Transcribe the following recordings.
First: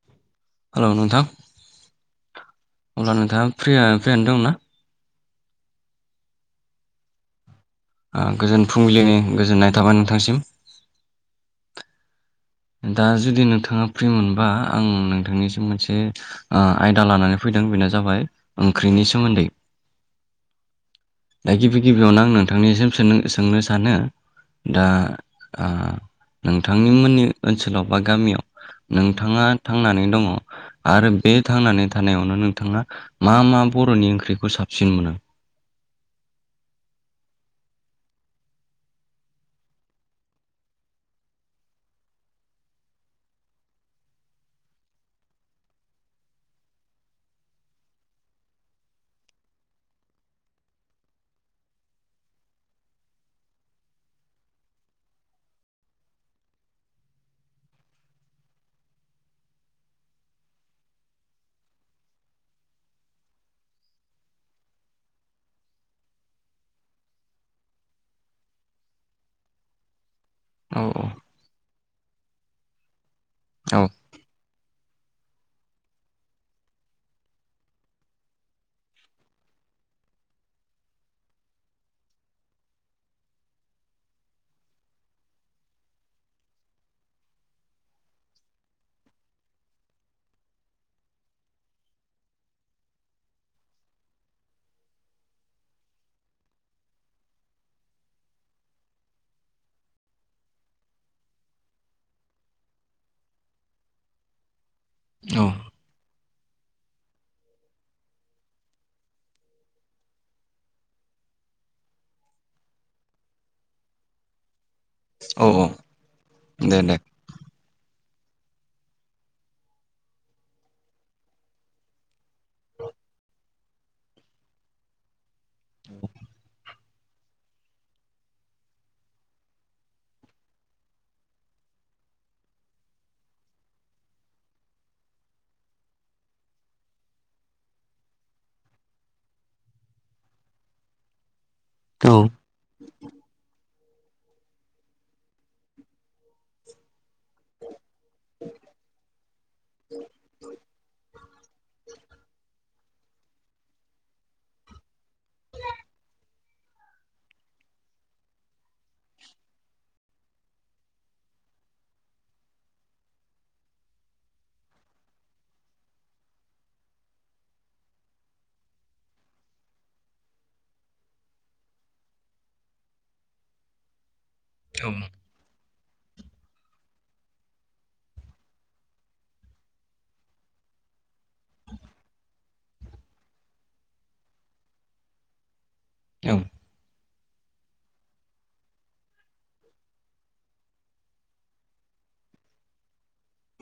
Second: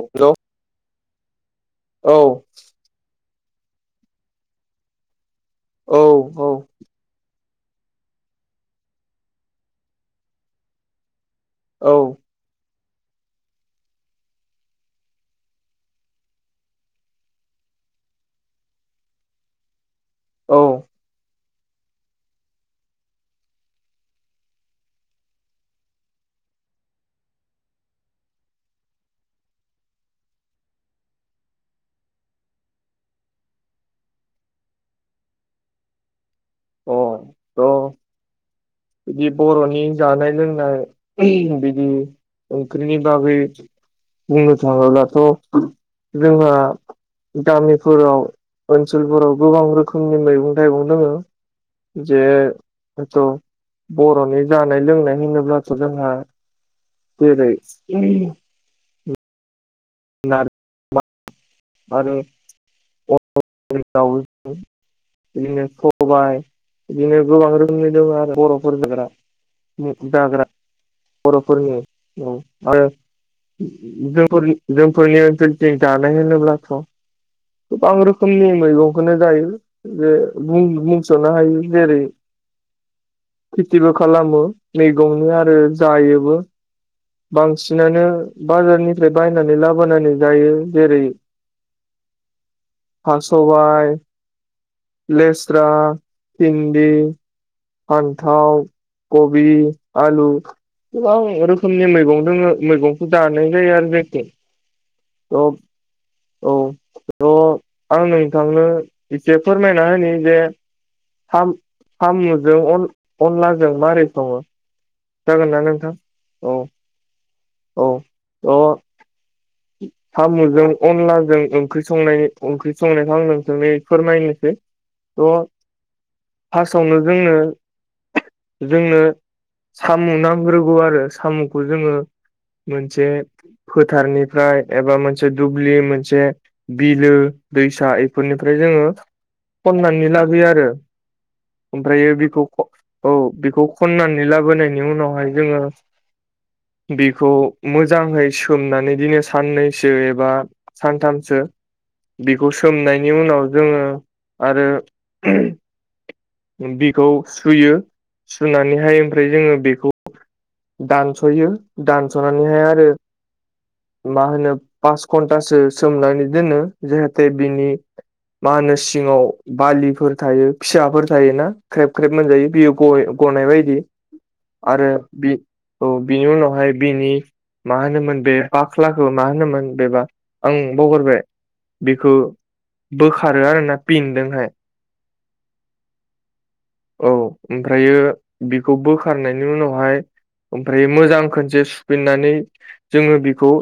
हेल' hello नोंथां अब्ला नोंथाङा फ्रिया- फ्रियानो दंना? औ औ। गोजोन फुंबिलिनि गोजोननाय थाबाय नोंथांसिम। औ। दा जुदि नोंथाङा फ्रि मोनबा आं नोंथांनिसिम मोनसे ओ आयदा लानानै फैदों बेनो जाबाय ओंख्रिनि सोमोन्दै। औ। दा गिबि गिबियावनो आं नोंथांनिसिम सों -सोंनो सानो। दा ओ नोंथांनि मोननि ओनसोलाव बा गामियाव नोंथाङा थांनानै दङ। आरो बे थांनानै थानायावनो नोंथाङा मा मा बर'नि ओंख्रिखौ साबसिन मोनो? [unintelligible] बिदि बर'नि जानाय- लोंनाय बिदि ओंख्रिनि बागै बुंनो थाङोब्लाथ' जोंहा गामिफोराव ओनसोलफोराव गोबां रोखोमनि मैगं- थाइगं दोङो। जे जिथु बर'नि जानाय लोंनाय होनोब्लाथ' जोंहा जेरै [unintelligible] आरो [unintelligible] बिदिनो सबाय बिदिनो गोबां रोखोमनि दङ आरो बर'फोर जाग्रा जाग्रा औ बरफुरनि आरो औ जोंफोर जोंफोरनि ओनसोलथि दानाय होनोब्लाथ' रोखोमनि मैगंखौनो जायो बे बुं बुंसनो हायो जेरै खेथिबो खालामो मैगंनि आरो जायोबो बांसिनानो बाजारनिफ्राय बायनानै लाबोनानै जायो जेरै हा सबाइ लेस्रा भिन्दि पान्थाव कबि आलु गोबां रोखोमनि मैगं दङ मैगंखौ जानाय जायो आरो जायखि औ औ थ' आं नोंथांनो एसे फोरमायना होनि जे साम'जों अनलाजों मारै संङो औ जागोन ना औ नोंथां औ दे दे औ अ' साम'जों अनलाजों ओंख्रि संनायनि ओंख्रि संनायखौ आं नोंसोरनि फोरमायनोसै [unintelligible] [inaudible] संङो जोंनो जोंनो साम' नांग्रोगौ आरो साम'खौ जोङो मोनसे फोथारनि फ्राय एबा मोनसे दुब्लि मोनसे बिलो दैसा बेफोरनिफ्राय जोंङो खननानै लाबोयो आरो औ ओमफ्रायो बेखौ औ बेखौ खननानै लाबोनायनि उनावहाय जोङो बेखौ मोजाङै सोमनानै बिदिनो साननैसो एबा सानथामसो बेखौ सोमनायनि उनाव जोंङो आरो बिखौ सुयो सुनानैहाय ओमफ्राय जोङो बेखौ दानस'यो दानस'नानैहाय आरो मा होनो पास घन्टासो सोमनानै दोनो जाहाथे बिनि मा होनो सिङाव बालिफोर थायो फिसाफोर थायोना ख्रेब ख्रेब मोनजायो बेयो गय गनाय बायदि आरो औ औ बिनि उनावहाय बिनि मा होनोमोन बे बाख्लाखौ मा होनोमोन बेबा आं बागारबाय बेखौ बोखारो आरोना फिनजोंहाय औ औ ओमफ्रायो बेखौ बोखारनायनि उनावहाय ओमफ्राय मोजां खनसे सुफिननानै जोङो बेखौ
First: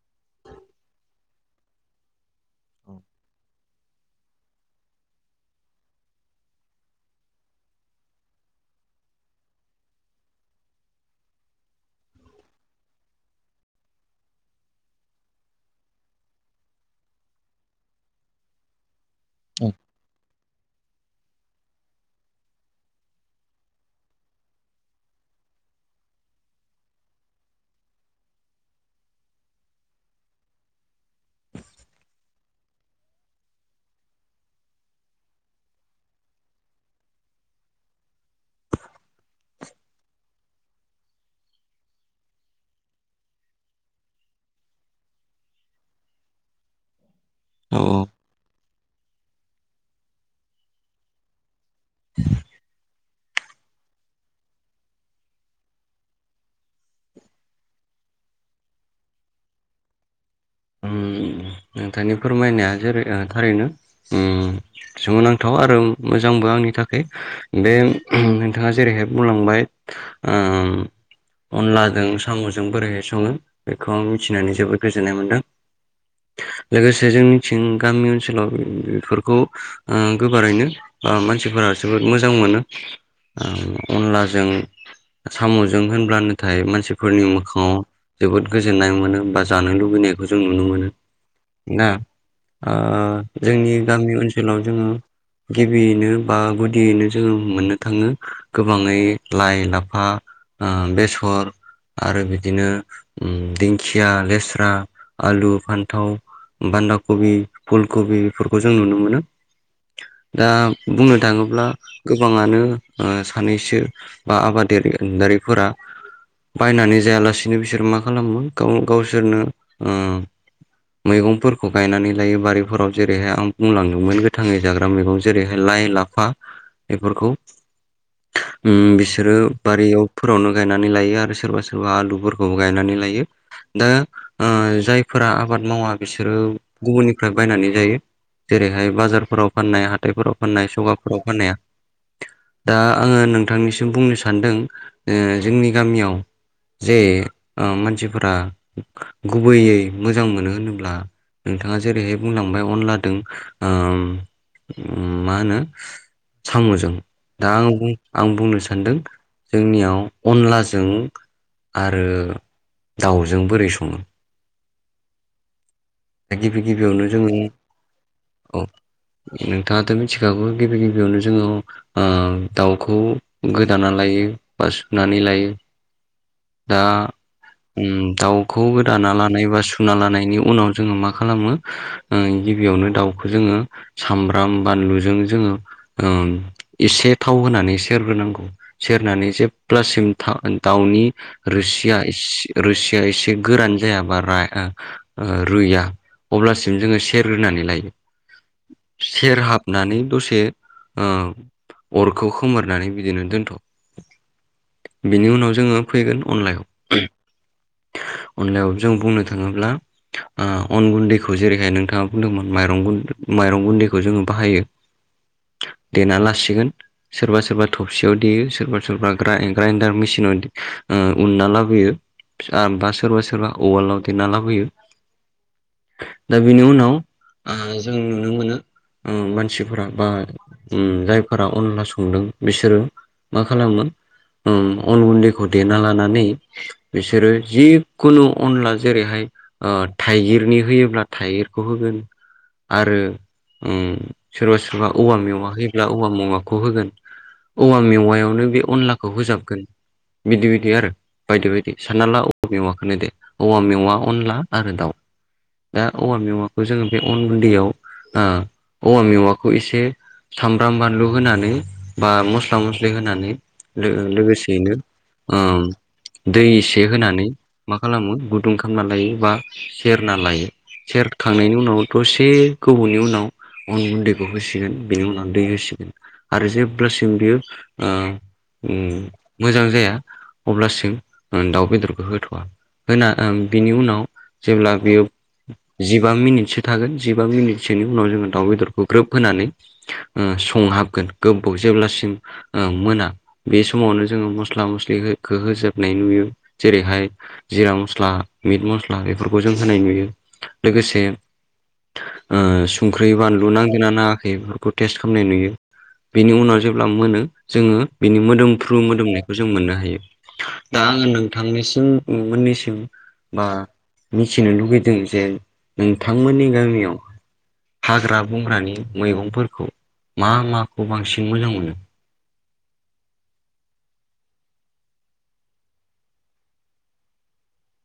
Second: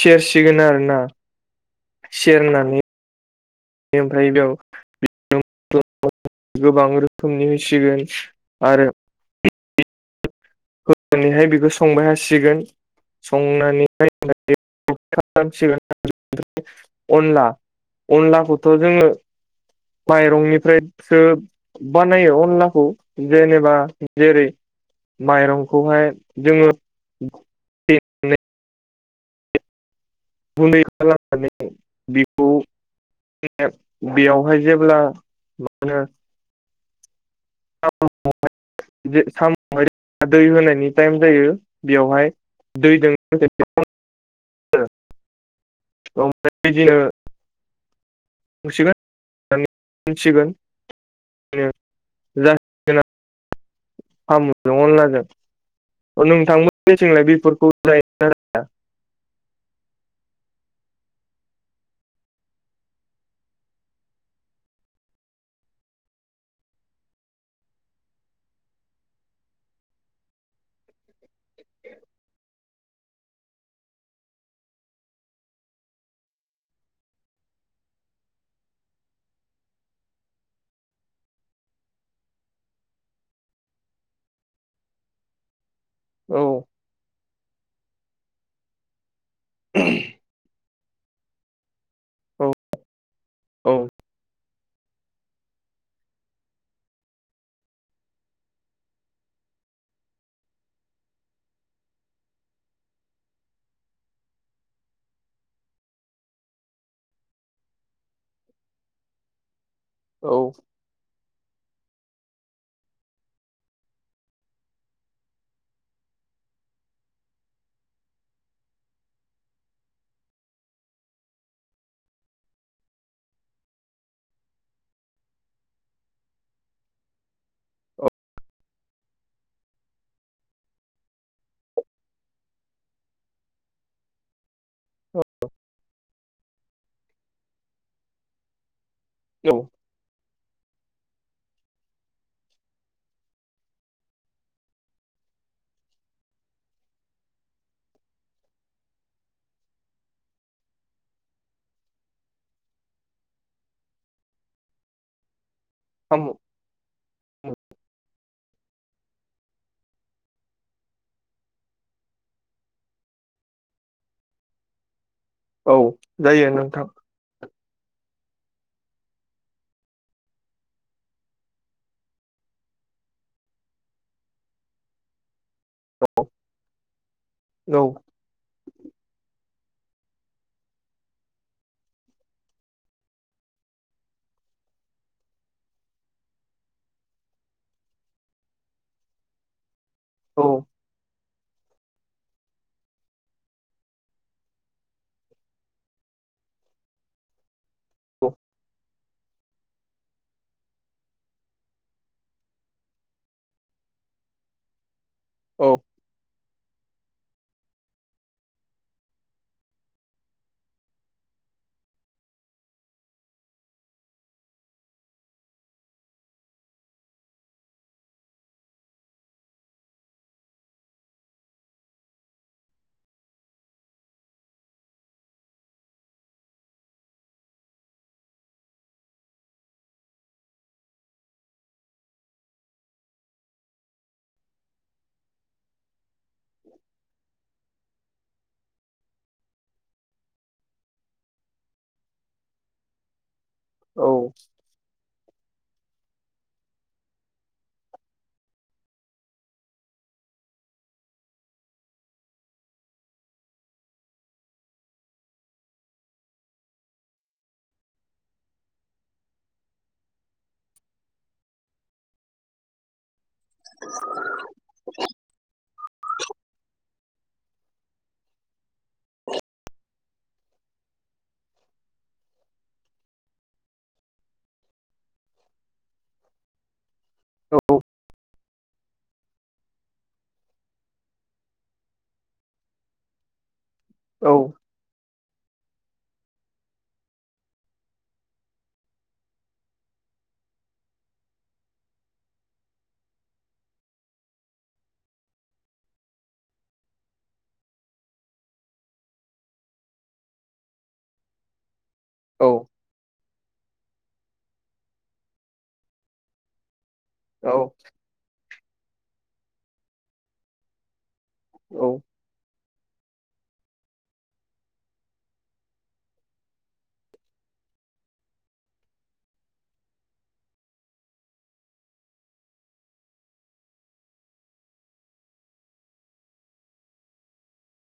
सेर सिगोन आरोना सेरनानै [inaudible] [unintelligible] [unintelligible] गोबां रोखोमनि मिसिगोन आरो होनानैहाय बेखौ संबाय थासिगोन संनानैहाय [unintelligible] खालामसिगोन अनला अनलाखौथ' जोंङो औ माइरंनिफ्राय सो बानायो अनलाखौ जेनेबा जेरै माइरंखौहाय जोङो [unintelligible] गुन्दै खालामनानै बिखौ बेयावहाय जेब्ला मा होनो जे साम'हाय दै होनायनि टाइम जायो बेयावहाय। दैजों [unintelligible] ओमफ्राय बिदिनो औ मोनसिगोन [unintelligible] [unintelligible] साम' जों अनला जों नोंथांमोननिथिंलाय बेफोरखौ जायोना? ओम नोंथांनि फोरमायनाया जेरै थारैनो ओम। सोमोनांथाव आरो मोजांबो आंनि थाखाय बे नोंथाङा जेरैहाय बुंलांबाय। ओम अनलाजों साम'जों बोरैहाय सङो बेखौ आं मिथिनानै जोबोद गोजोननाय मोन्दों। लोगोसे जों मिथिं गामि ओनसोलाव बेफोरखौ ओम गोबारैनो ब मानसिफोरा जोबोद मोजां मोनो। अनलाजों साम'जों होन। अब्ला औ नाथाय मानसिफोरनि मोखाङाव जोबोद गोजोन्नाय मोनो बा जानो लुबैनाय जों नुनो मोनो दा औ ओ जोंनि औ गामि ओनसोलाव सोलाव जोङो गिबियैनो बा गुदियैनो जोङो मोननो थाङो गोबाङै लाइ लाफा। ओ बेसर आरो बिदिनो ओम दिंखिया लेस्रा। आलु फान्थाव बान्दा कबि फुल कबि बेफोरखौ जों नुनो मोनो। दा औ बुंनो थाङोब्ला गोबाङानो सानैसो। बा आबादारिारिफोरा। बायनानै जायालासिनो बिसोर मा खालामो गाव-गावसोरनो मैगंफोरखौ गायनानै लायो बारिफोराव जेरैहाय आं बुंलांदोंमोन गोथाङै जाग्रा मैगं जेरैहाय लाइ लाब फा बेफोरखौ। औ ओम बिसोरो बारियावफोरावनो गायनानै लायो आरो सोरबा सोरबा आलुफोरखौबो गायनानै लायो। दा ओम जायफोरा आबाद मावा बिसोरो गुबुननिफ्राय बायनानै जायो जेरैहाय बाजार फोराव औ फाननाय हाथाइफोराव फाननाय सगाफोराव फाननाया। दा आङो नोंथांनिसिम बुंनो सान्दों ओ जोंनि गामियाव जे ओ मानसिफोरा गुबैयै मोजां मोनो होनोब्ला नोंथाङा जेरैहाय बुंलांबाय अनलादों ओम मा होनो। [unintelligible] साम'जों औ दा आं बुं आं बुंनो सानदों जोंनियाव अनलाजों आरो दाउजों बोरै सङो। औ दा गिबि गिबियावनो जोङो औ नोंथाङाथ' मिथिखागौ गिबि गिबियावनो जोङो ओम दाउखौ गोदाना लायो बा सुनानै लायो। औ दा ओम दाउ खौ गोदाना लानाय बा सुना लानायनि उनाव जोङो मा खालामो ओ गिबियावनो दाउखौ जोङो सामब्राम बानलुजों जोङो एसे थाव होनानै सेरग्रोनांगौ सेरनानै जेब्लासिम था औ दाउनि रोसिया रोसिया एसे गोरान जायाबा रा ओ रुया अब्लासिम जोङो सेर रोनानै लायो। औ सेर हाबनानै दसे ओम अरखौ खोमोरनानै बिदिनो दोनथ' बिनि उनाव औ जोङो फैगोन अनलायाव अनलायाव जों बुंनो थाङोब्ला ओ अन गुन्दैखौ जेरैहाय नोंथाङा बुंदोंमोन माइरं गुन माइरं गुन्दैखौ जोङो बाहायो। देना लासिगोन सोरबा सोरबा थबसेयाव देयो सोरबा सोरबा ग्रा-ग्राइडार मेसिनाव ओ उनना लाबोयो बा सोरबा सोरबा अवालाव देरना लाबोयो। दा बेनि उनाव ओ जों नुनो मोनो मानसिफोरा बा उ जायफोरा अनला संदों बिसोरो मा खालामो उ अन गुन्दैखौ देना लानानै बिसोरो जिखुनु अनला जेरैहाय ओ थाइगिरनि होयोब्ला थाइगिरखौ होगोन आरो उ औ सोरबा सोरबा औवा मेवा होयोब्ला औवा मावेवाखौ होगोन। औवा मेवायावनो बे अनलाखौ होजाबगोन बिदि बिदि आरो बायदि बायदि सानना ला औवा मेवाखौनो दे औवा मेवा अनला आरो दाउ दा औवा मेवाखौ जोंङो बे अन गुन्दैयाव आ औवा मेवाखौ एसे सामब्राम, बानलु होनानै बा मस्ला-मस्लि होनानै लो-लोगोसेैनो ओम दै एसे होनानै मा खालामो गुदुं खालामना लायो बा सेरना लायो। सेरखांनायनि उनाव दसे गोबावनि उनाव अन गुन्दैखौ होसिगोन बिनि उनाव दै होसिगोन। आरो जेब्लासिम बेयो ओ उ मोजां जाया। अब्लासिम ओ दाउ बेदरखौ होथ'वा होना बिनि उनाव औ जेब्ला बेयो जिबा मिनिटसो थागोन जिबा मिनिटसोनि उनाव जोंङो दाउ बेदरखौ ग्रोब होनानै ओ संहाबगोन गोबाव जेब्लासिम ओ मोना बे समावनो जोंङो मस्ला-मस्लिखौ होजोबनाय नुयो। जेरैहाय जिरा मस्ला मिट मस्ला बेफोरखौ जों होनाय नुयो लोगोसे ओ औ संख्रि, बानलु नांगोनना नाङाखै बेफोरखौ टेस्ट खालामनाय नुयो बेनि उनाव जे अब्ला मोनो औ जोंङो बिनि मोदोमफ्रु मोदोमनायखौ जों मोननो हायो दा आङो औ थांनायसिम मोननिसिम बा मिथिनो लुगैदों जे नोंथांमोननि गामियाव हाग्रा बंग्रानि मैगंफोरखौ मा माखौ बांसिन मोजां मोनो।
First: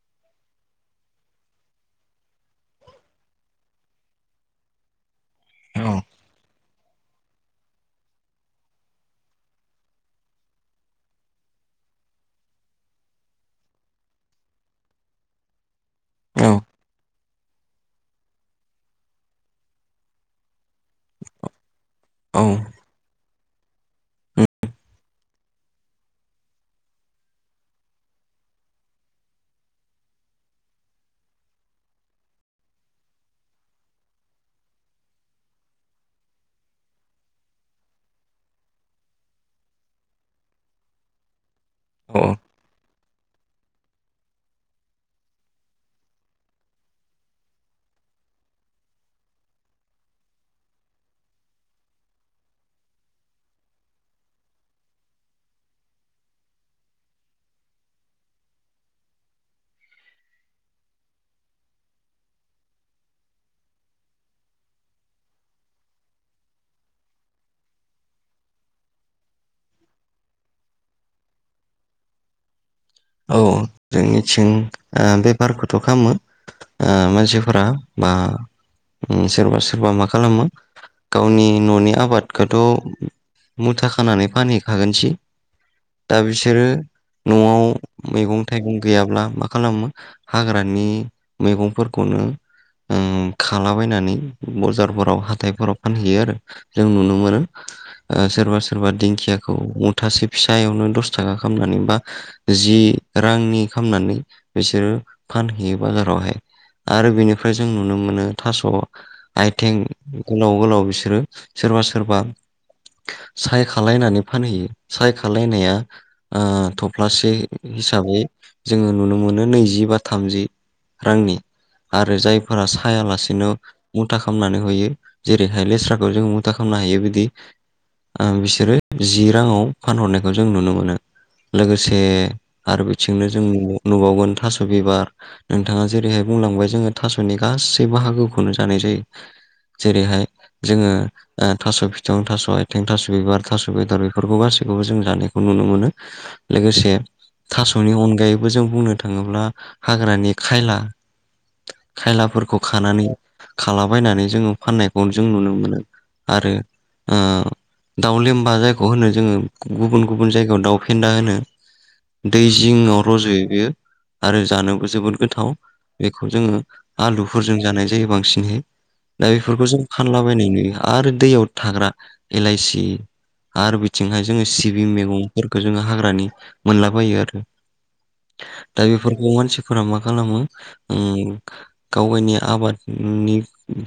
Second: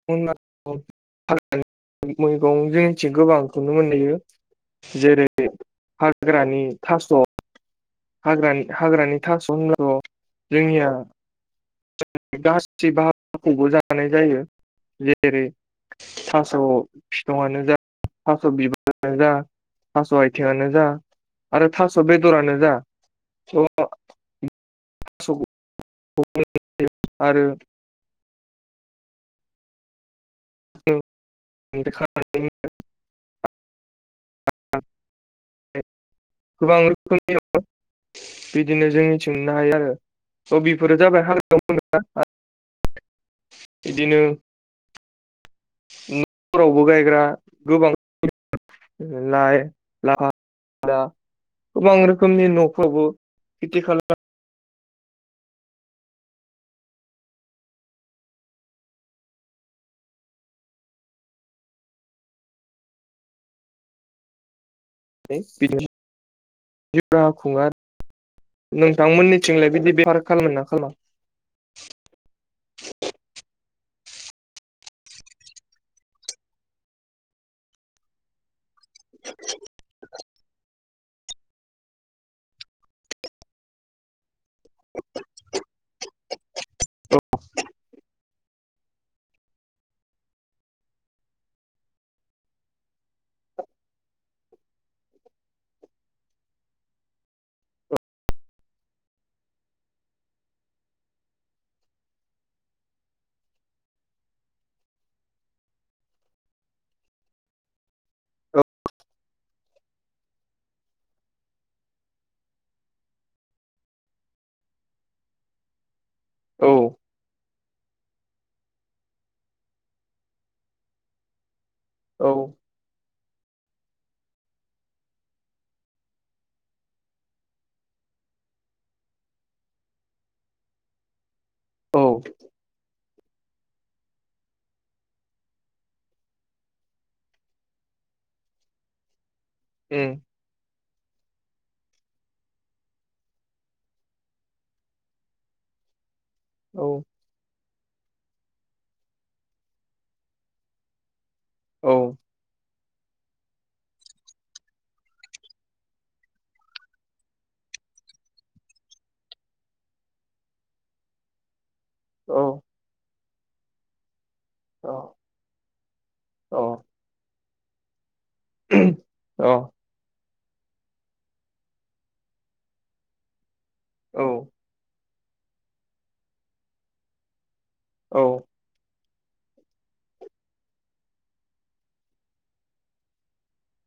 [inaudible] मैगं जनिथिं गोबां नुनो मोनयो जेरै औ हाग्रानि थास' हाग्रानि हाग्रानि थास' होननो जोंनिया गासै बखौबो जानाय जायो जेरै औ थास' बिफांआनो जा थास' बिबारानो जा थास' आथिंआनो जा आरो थास' औ बेदरानो जा थ' [inaudible] आरो [unintelligible] गोबां रोखोमनि बिदिनो जोंनिथिं मोननो हायो आरो बेफोरो जाबाय हाल [inaudible] औ बिदिनो फोरावबो गायग्रा गोबां लाइ लाफा गोबां रोखोमनि न'फ्रावबो खेथि खालाम नानै बिदि जिउ राहा खुङो आरो नोंथांमोननिथिंलाय बिदि बेफार खालामो ना खालामा? औ जोंनिथिं ओ बेफारखौथ' खालामो ओ मानसिफोरा बा उ सोरबा सोरबा मा खालामो गावनि न'नि आबादखौथ' मुथा खानानै फानहै खागोनसै दा बिसोरो न'आव मैगं-थाइगं गैयाब्ला मा खालामो हाग्रानि मैगंफोरखौनो उम खालाबायनानै बजारफोराव हाथायफोराव फानहैयो आरो जों नुनो मोनो ओ सोरबा सोरबा दिंखियाखौ मुथा से फिसायावनो दस थाखा खामनानै बा जि रांनि खालाम नानै बिसोरो फानहैयो बाजारावहाय आरो बेनिफ्राय जों नुनो मोनो थास' आथिं गोलाव गोलाव बिसोरो सोरबा सोरबा साय खालायनानै फानहैयो साय खालायनाया ओ औ थफ्लासे हिसाबै जोंङो नुनो मोनो नैजि बा थामजि रांनि। आरो औ जायफोरा सायालासेनो मुथा खालामामनानै होयो जेरैहाय लेस्राखौ जों मुथा खालामना होयो बिदि बिसोरो जि राङाव फानहरनायखौ जों नुनो मोनो। से औ आरो बिथिंनो जों नुबावगोन थास' बिबार। नोंथाङा जेरैहाय बुंलांबाय जोङो थास'नि गासै बाहागोखौनो जानाय जायो। उम जेरैहाय जोङो थास' फिथं थास' आथिं थास' बिबार थास' बेदर बेफोरखौ गासैखौबो जों जानायखौ नुनो मोनो। औ लोगोसे थास'नि अनगायैबो जों बुंनो थाङोब्ला हाग्रानि खायला औ खायलाफोरखौ खानानै खालाबायनानै जोङो फाननायखौ जों नुनो मोनो आरो ओ दाउ लेमबा जायखौ होनो जोङो गुबुन गुबुन जायगायाव दाउ फेन्दा होनो औ दै जिंआव रज'यो बेयो। आरो जानोबो जोबोद गोथाव बेखौ जोङो आलुफोरजों जानाय जायो बांसिन [unintelligible] दा औ बेफोरखौ जों फानलाबायनाय नुयो आरो दैयाव थाग्रा एलाइसि आरो औ बिथिंहाय जोङो सिबिं मैगंफोरखौ जोङो हाग्रानि मोनलाबायो आरो। औ। दा बेफोरखौ मानसिफोरा मा खालामो उम गाव गायनि आबादनि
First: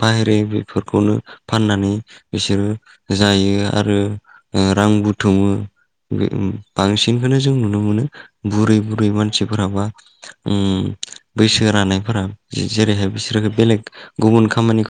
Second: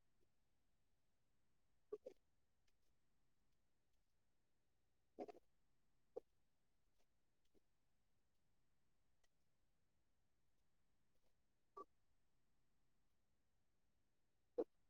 बाहेराय बेफोरखौनो फाननानै बिसोरो जायो आरो ओ‌ रां बुथुमो। ओम ब बांसिनखौनो जों नुनो मोनो बुरै बुरै मानसिफोराबा उम बैसो रानायफोरा जेरैहाय बिसोरखौ बेलेग गुबुन खामानि